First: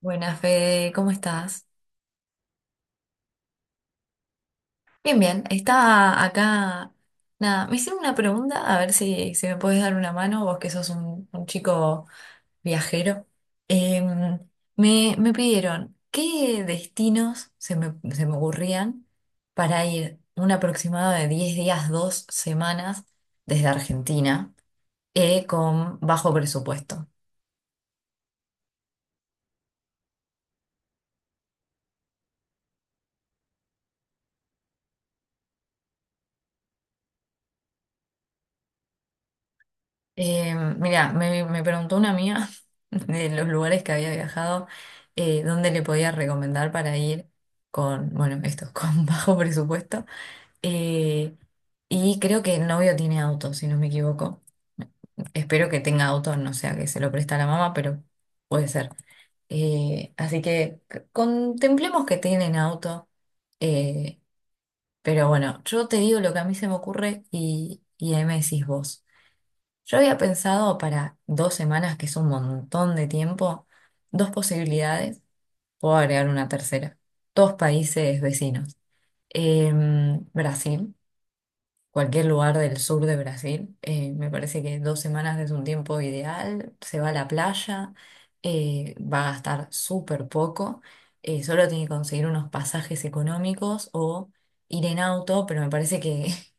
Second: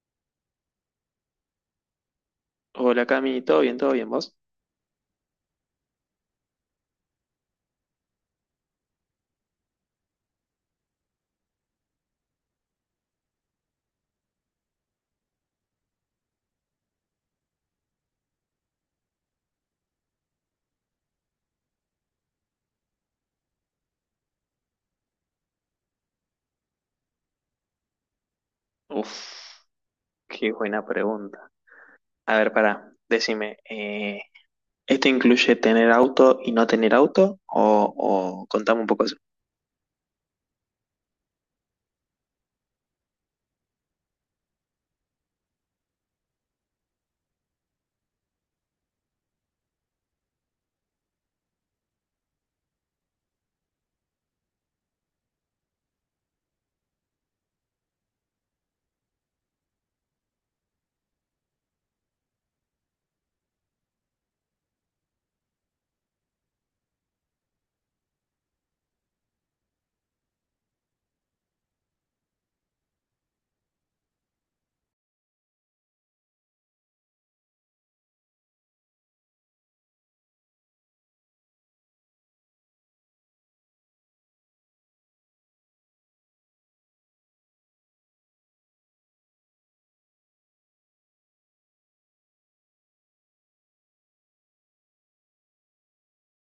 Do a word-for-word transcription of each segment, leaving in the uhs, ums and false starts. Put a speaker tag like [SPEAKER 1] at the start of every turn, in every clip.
[SPEAKER 1] Buenas, Fede, ¿cómo estás?
[SPEAKER 2] Hola Cami, ¿todo bien? ¿Todo bien vos?
[SPEAKER 1] Bien, bien, estaba acá, nada, me hicieron una pregunta, a ver si, si me puedes dar una mano, vos que sos un, un chico viajero. Em, me, me pidieron qué destinos se me, se me ocurrían para ir un aproximado de diez días, dos semanas desde Argentina, eh, con bajo presupuesto.
[SPEAKER 2] Uf, qué buena pregunta. A ver, pará, decime, eh, ¿esto incluye tener auto y no tener auto? O, o contame un poco eso.
[SPEAKER 1] Eh, mira, me, me preguntó una amiga de los lugares que había viajado, eh, dónde le podía recomendar para ir con, bueno, esto, con bajo presupuesto. Eh, y creo que el novio tiene auto, si no me equivoco. Espero que tenga auto, no sea que se lo presta la mamá, pero puede ser. Eh, así que c- contemplemos que tienen auto. eh, pero bueno, yo te digo lo que a mí se me ocurre y, y ahí me decís vos. Yo había pensado para dos semanas, que es un montón de tiempo, dos posibilidades, puedo agregar una tercera, dos países vecinos. Em, Brasil, cualquier lugar del sur de Brasil, eh, me parece que dos semanas es un tiempo ideal, se va a la playa, eh, va a gastar súper poco, eh, solo tiene que conseguir unos pasajes económicos o ir en auto, pero me parece que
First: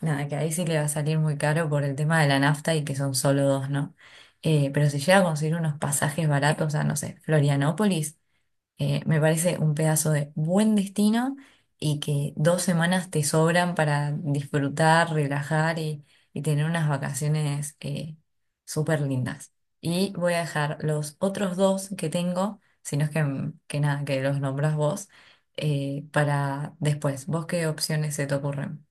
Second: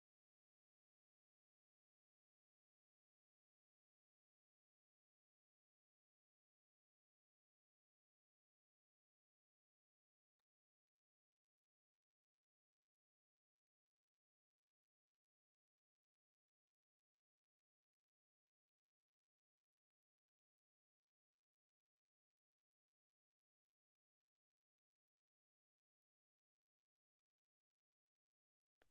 [SPEAKER 1] nada, que ahí sí le va a salir muy caro por el tema de la nafta y que son solo dos, ¿no? Eh, pero si llega a conseguir unos pasajes baratos a, no sé, Florianópolis, eh, me parece un pedazo de buen destino y que dos semanas te sobran para disfrutar, relajar y, y tener unas vacaciones eh, súper lindas. Y voy a dejar los otros dos que tengo, si no es que, que nada, que los nombras vos, eh, para después. ¿Vos qué opciones se te ocurren?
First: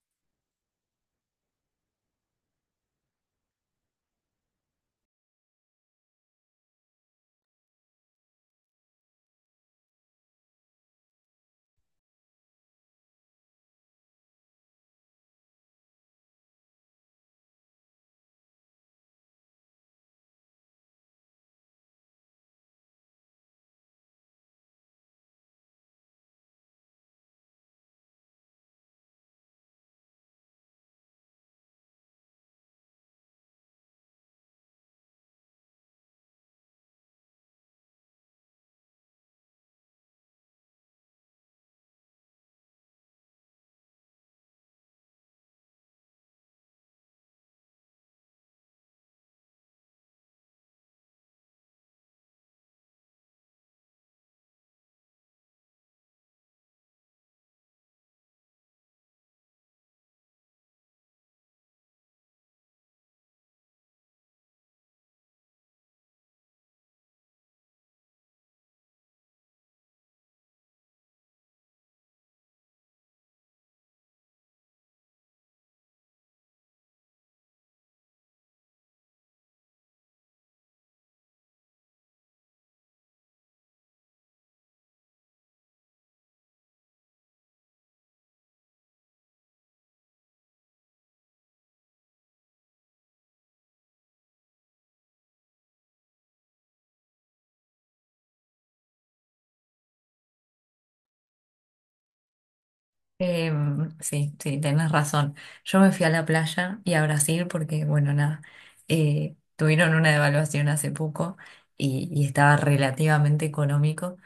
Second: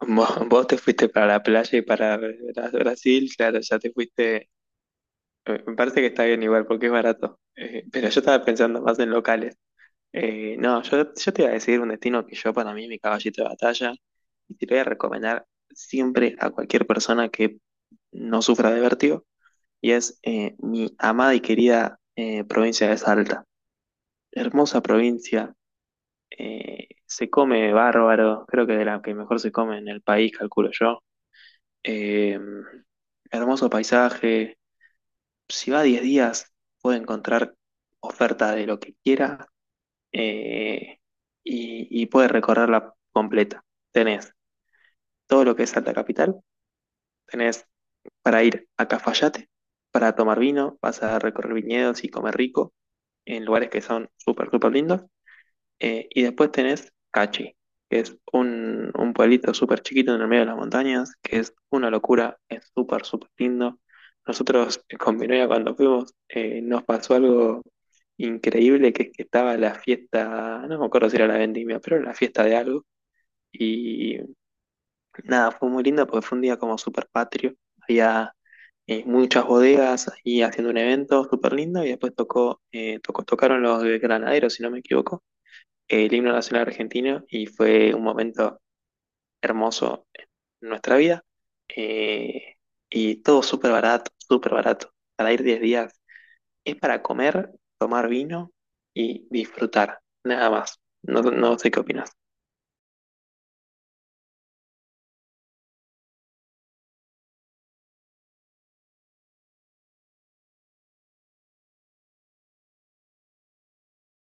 [SPEAKER 2] Vos, vos te fuiste para la playa y para Bra- Brasil, claro, ya te fuiste. eh, Me parece que está bien igual porque es barato. Eh, pero yo estaba pensando más en locales. Eh, no, yo, yo te iba a decir un destino que yo para mí, mi caballito de batalla, y te lo voy a recomendar siempre a cualquier persona que no sufra de vértigo y es eh, mi amada y querida eh, provincia de Salta. Hermosa provincia, eh, se come bárbaro, creo que de la que mejor se come en el país, calculo yo. Eh, Hermoso paisaje, si va diez días puede encontrar oferta de lo que quiera eh, y, y puede recorrerla completa. Tenés todo lo que es Salta Capital, tenés para ir a Cafayate, para tomar vino, vas a recorrer viñedos y comer rico en lugares que son súper, súper lindos. Eh, y después tenés Cachi, que es un, un pueblito súper chiquito en el medio de las montañas, que es una locura, es súper, súper lindo. Nosotros eh, con mi novia cuando fuimos eh, nos pasó algo increíble, que es que estaba la fiesta, no me acuerdo si era la vendimia, pero era la fiesta de algo. Y Nada, fue muy lindo porque fue un día como súper patrio. Había eh, muchas bodegas ahí haciendo un evento súper lindo y después tocó, eh, tocó, tocaron los de Granaderos, si no me equivoco, el himno nacional argentino y fue un momento hermoso en nuestra vida. Eh, y todo súper barato, súper barato. Para ir diez días es para comer, tomar vino y disfrutar, nada más. No, no sé qué opinas.
[SPEAKER 1] Em, sí, sí, tenés razón. Yo me fui a la playa y a Brasil porque, bueno, nada, eh, tuvieron una devaluación hace poco y, y estaba relativamente económico.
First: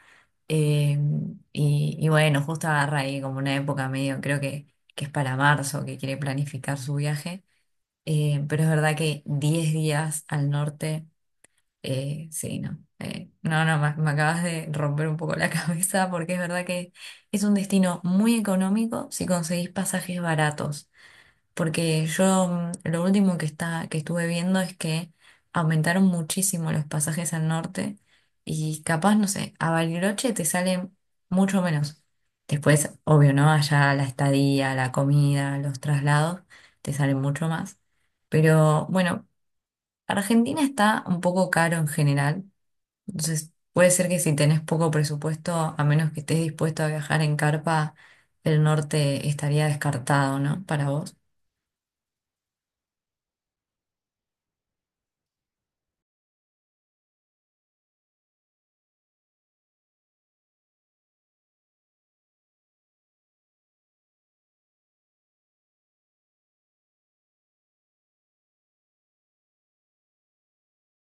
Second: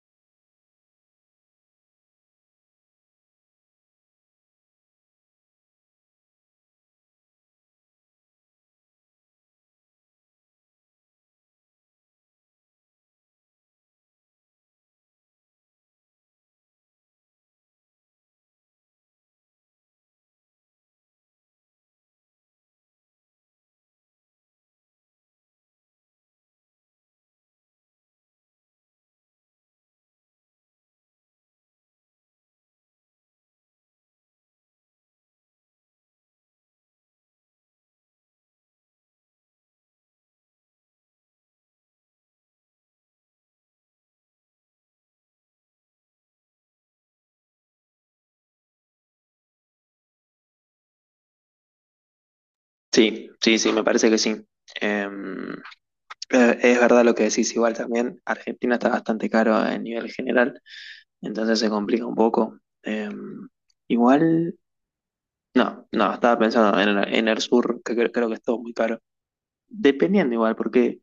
[SPEAKER 1] Em, y, y bueno, justo agarra ahí como una época medio, creo que, que es para marzo, que quiere planificar su viaje. Eh, pero es verdad que diez días al norte. Eh, sí, no. Eh, no, no, me, me acabas de romper un poco la cabeza porque es verdad que es un destino muy económico si conseguís pasajes baratos. Porque yo mm, lo último que está, que estuve viendo es que aumentaron muchísimo los pasajes al norte y capaz, no sé, a Bariloche te sale mucho menos. Después, obvio, ¿no? Allá la estadía, la comida, los traslados te salen mucho más. Pero bueno, Argentina está un poco caro en general, entonces, puede ser que si tenés poco presupuesto, a menos que estés dispuesto a viajar en carpa, el norte estaría descartado, ¿no? Para vos.
[SPEAKER 2] Sí, sí, sí, me parece que sí. Em, Eh, Es verdad lo que decís, igual también Argentina está bastante caro a nivel general, entonces se complica un poco. Eh, Igual, no, no, estaba pensando en, el- en el sur, que cre- creo, que es todo muy caro. Dependiendo igual, porque,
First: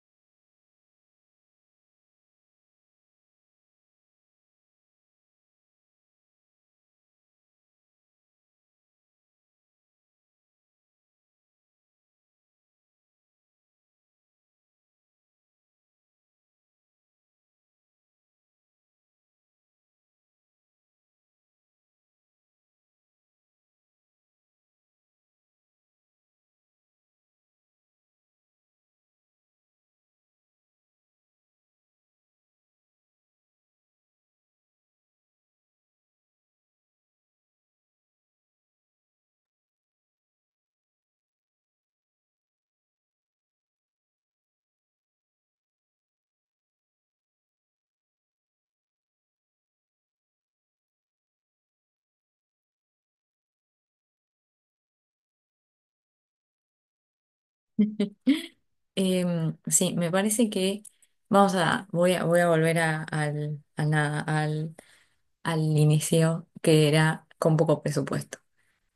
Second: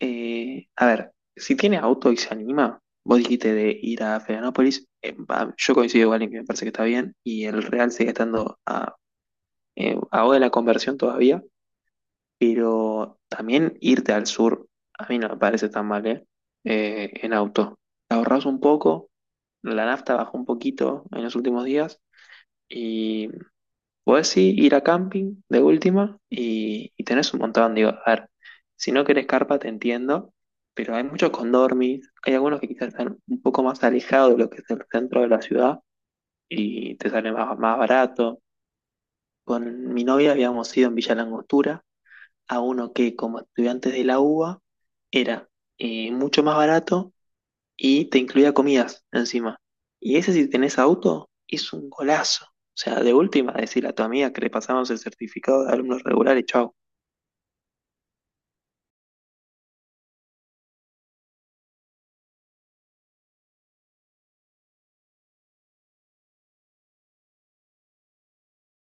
[SPEAKER 2] eh, a ver, si tiene auto y se anima, vos dijiste de ir a Florianópolis, eh, va, yo coincido igual en que me parece que está bien, y el Real sigue estando a, eh, a hora de la conversión todavía. Pero también irte al sur, a mí no me parece tan mal, ¿eh? Eh, en auto. Ahorras un poco, la nafta bajó un poquito en los últimos días y podés sí ir a camping de última y, y tenés un montón. Digo, a ver, si no querés carpa te entiendo, pero hay muchos condormis, hay algunos que quizás están un poco más alejados de lo que es el centro de la ciudad y te sale más, más barato. Con mi novia habíamos ido en Villa Langostura a uno que como estudiantes de la U B A era eh, mucho más barato y te incluía comidas encima. Y ese si tenés auto es un golazo. O sea, de última, decirle a tu amiga que le pasamos el certificado de alumnos regulares, chau.
[SPEAKER 1] Em, sí, me parece que vamos a, voy a, voy a volver a- al, a nada, al, al inicio, que era con poco presupuesto.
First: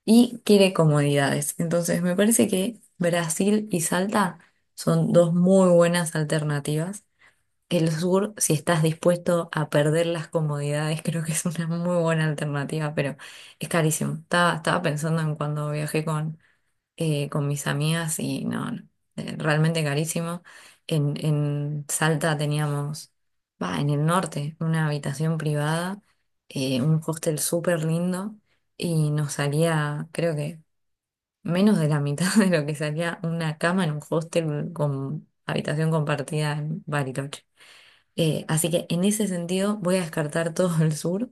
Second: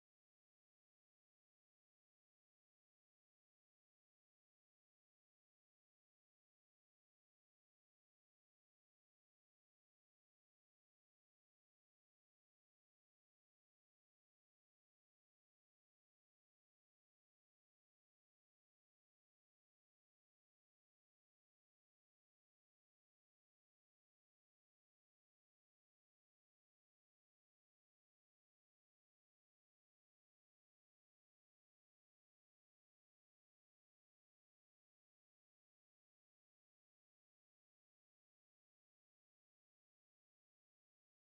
[SPEAKER 1] Y quiere comodidades. Entonces, me parece que Brasil y Salta son dos muy buenas alternativas. El sur, si estás dispuesto a perder las comodidades, creo que es una muy buena alternativa, pero es carísimo. Estaba, estaba pensando en cuando viajé con, eh, con mis amigas y no, no, eh, realmente carísimo. En, en Salta teníamos, va, en el norte, una habitación privada, eh, un hostel súper lindo y nos salía, creo que menos de la mitad de lo que salía una cama en un hostel con habitación compartida en Bariloche. Eh, así que en ese sentido voy a descartar todo el sur.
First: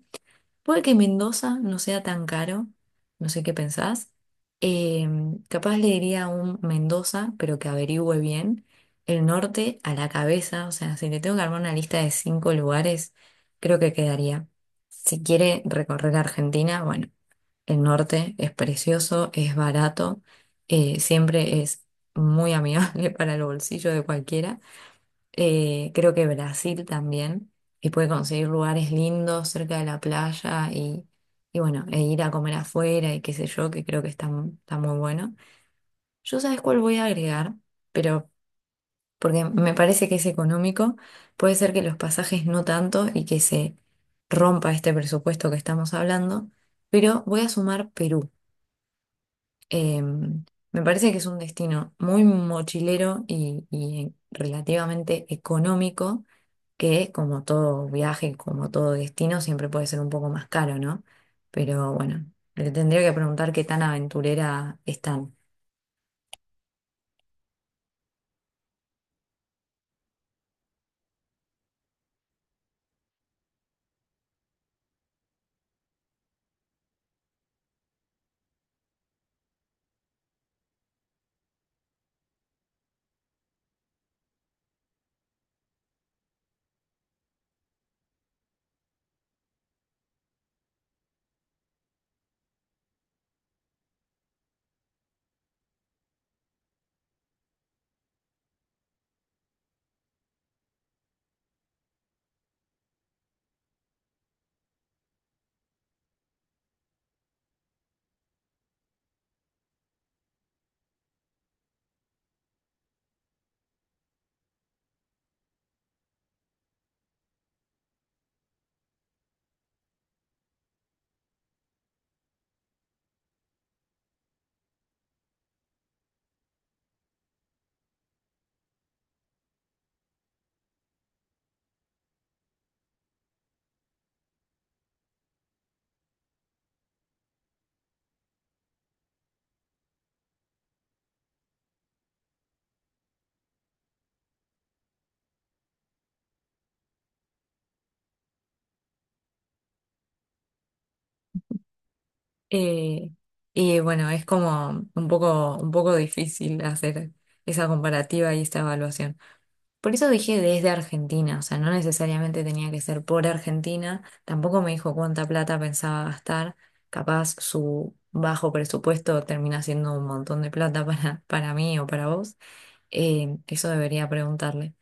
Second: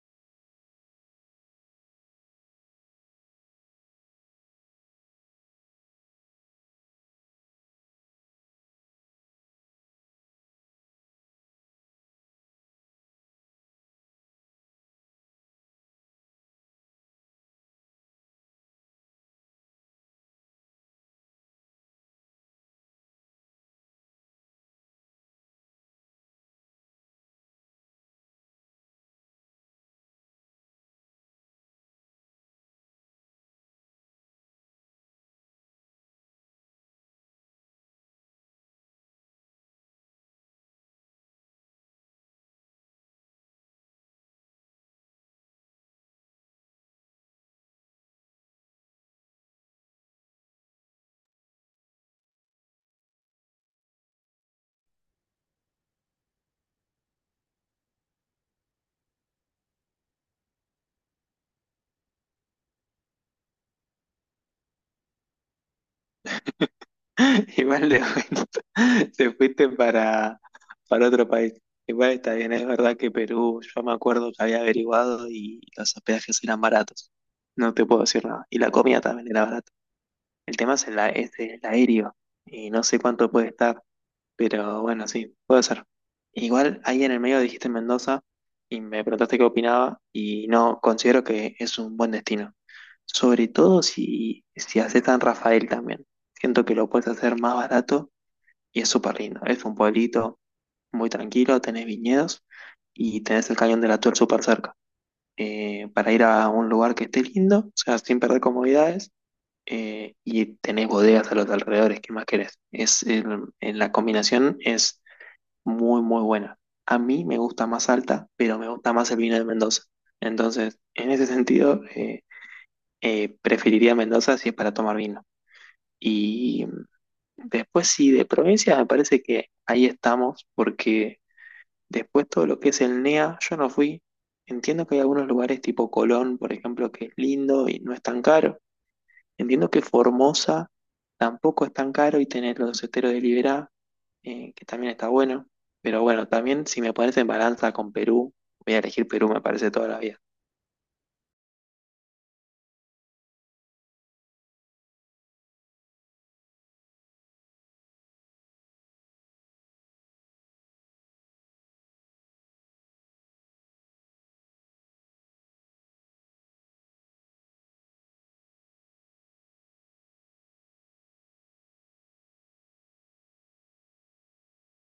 [SPEAKER 1] Puede que Mendoza no sea tan caro, no sé qué pensás. Eh, Capaz le diría a un Mendoza, pero que averigüe bien. El norte a la cabeza, o sea, si le tengo que armar una lista de cinco lugares, creo que quedaría. Si quiere recorrer Argentina, bueno, el norte es precioso, es barato, eh, siempre es muy amigable para el bolsillo de cualquiera. Eh, creo que Brasil también, y puede conseguir lugares lindos cerca de la playa y, y bueno, e ir a comer afuera y qué sé yo, que creo que está, mu- está muy bueno. Yo sabes cuál voy a agregar, pero porque me parece que es económico, puede ser que los pasajes no tanto y que se rompa este presupuesto que estamos hablando, pero voy a sumar Perú. Em, Me parece que es un destino muy mochilero y, y relativamente económico, que como todo viaje, como todo destino, siempre puede ser un poco más caro, ¿no? Pero bueno, le tendría que preguntar qué tan aventurera están.
[SPEAKER 2] Igual de te fuiste para, para otro país. Igual está bien, es verdad que Perú, yo me acuerdo que había averiguado y los hospedajes eran baratos. No te puedo decir nada. Y la comida también era barata. El tema es el, a- es el aéreo y no sé cuánto puede estar, pero bueno, sí, puede ser. Igual ahí en el medio dijiste Mendoza y me preguntaste qué opinaba y no, considero que es un buen destino. Sobre todo si, si haces San Rafael también. Siento que lo puedes hacer más barato y es súper lindo. Es un pueblito muy tranquilo, tenés viñedos y tenés el Cañón de la Tuel súper cerca. Eh, para ir a un lugar que esté lindo, o sea, sin perder comodidades eh, y tenés bodegas a los alrededores, ¿qué más querés? Es el- en la combinación es muy, muy buena. A mí me gusta más alta, pero me gusta más el vino de Mendoza. Entonces, en ese sentido, eh, eh, preferiría Mendoza si es para tomar vino. Y mm, después, sí, de provincia, me parece que ahí estamos, porque después todo lo que es el N E A, yo no fui. Entiendo que hay algunos lugares tipo Colón, por ejemplo, que es lindo y no es tan caro. Entiendo que Formosa tampoco es tan caro y tener los esteros de Liberá, eh, que también está bueno. Pero bueno, también si me pones en balanza con Perú, voy a elegir Perú, me parece toda la vida.
[SPEAKER 1] Eh, y bueno, es como un poco, un poco difícil hacer esa comparativa y esta evaluación. Por eso dije desde Argentina, o sea, no necesariamente tenía que ser por Argentina, tampoco me dijo cuánta plata pensaba gastar, capaz su bajo presupuesto termina siendo un montón de plata para, para mí o para vos, eh, eso debería preguntarle.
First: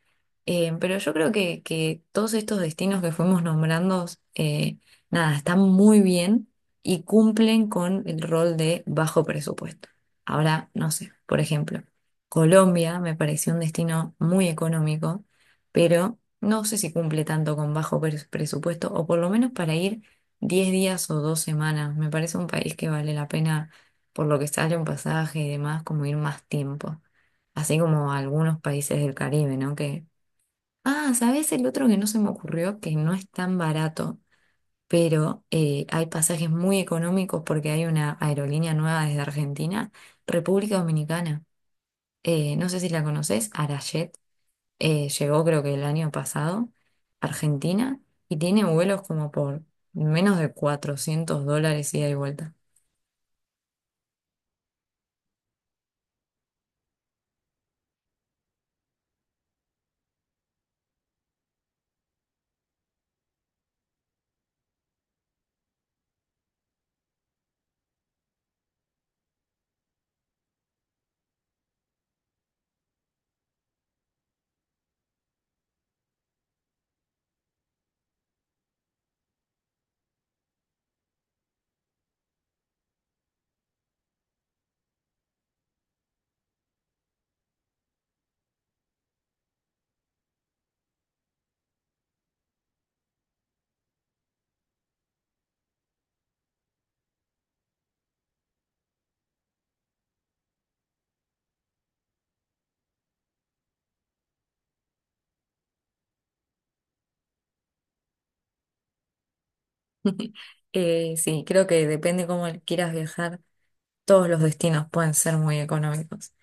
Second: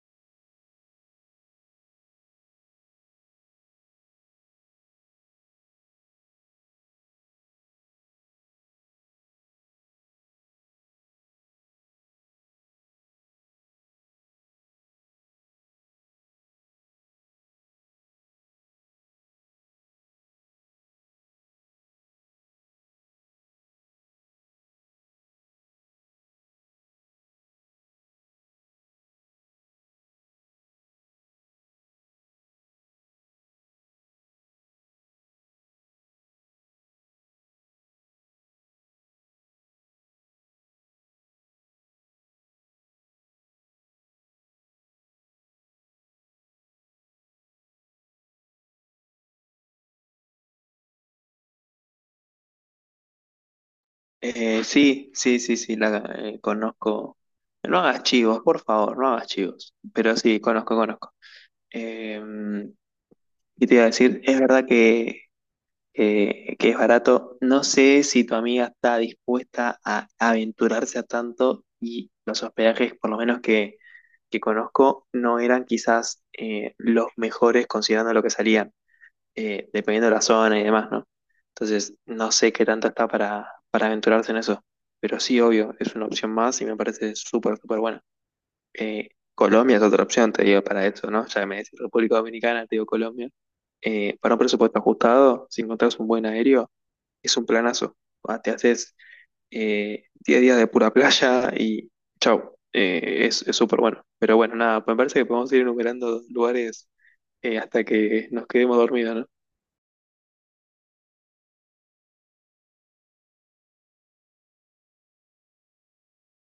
[SPEAKER 1] Eh, pero yo creo que, que todos estos destinos que fuimos nombrando, eh, nada, están muy bien y cumplen con el rol de bajo presupuesto. Ahora, no sé, por ejemplo, Colombia me pareció un destino muy económico, pero no sé si cumple tanto con bajo pres- presupuesto, o por lo menos para ir diez días o dos semanas. Me parece un país que vale la pena, por lo que sale un pasaje y demás, como ir más tiempo, así como algunos países del Caribe, ¿no? Que, ah, ¿sabés el otro que no se me ocurrió? Que no es tan barato, pero eh, hay pasajes muy económicos porque hay una aerolínea nueva desde Argentina, República Dominicana. Eh, no sé si la conoces, Arajet, eh, llegó creo que el año pasado, a Argentina, y tiene vuelos como por menos de cuatrocientos dólares ida y vuelta.
[SPEAKER 2] Eh, sí, sí, sí, sí, la eh, conozco. No hagas chivos, por favor, no hagas chivos. Pero sí, conozco, conozco. Eh, y te iba a decir, es verdad que eh, que es barato. No sé si tu amiga está dispuesta a aventurarse a tanto y los hospedajes, por lo menos que, que conozco, no eran quizás eh, los mejores considerando lo que salían, eh, dependiendo de la zona y demás, ¿no? Entonces, no sé qué tanto está para, para aventurarse en eso, pero sí, obvio, es una opción más y me parece súper, súper buena. Eh, Colombia es otra opción, te digo, para eso, ¿no? Ya que me decís República Dominicana, te digo Colombia. Eh, para un presupuesto ajustado, si encontrás un buen aéreo, es un planazo. Ah, te haces eh, diez días de pura playa y chau. Eh, es es súper bueno. Pero bueno, nada, me parece que podemos ir enumerando lugares eh, hasta que nos quedemos dormidos, ¿no?
[SPEAKER 1] Eh, sí, creo que depende cómo quieras viajar, todos los destinos pueden ser muy económicos.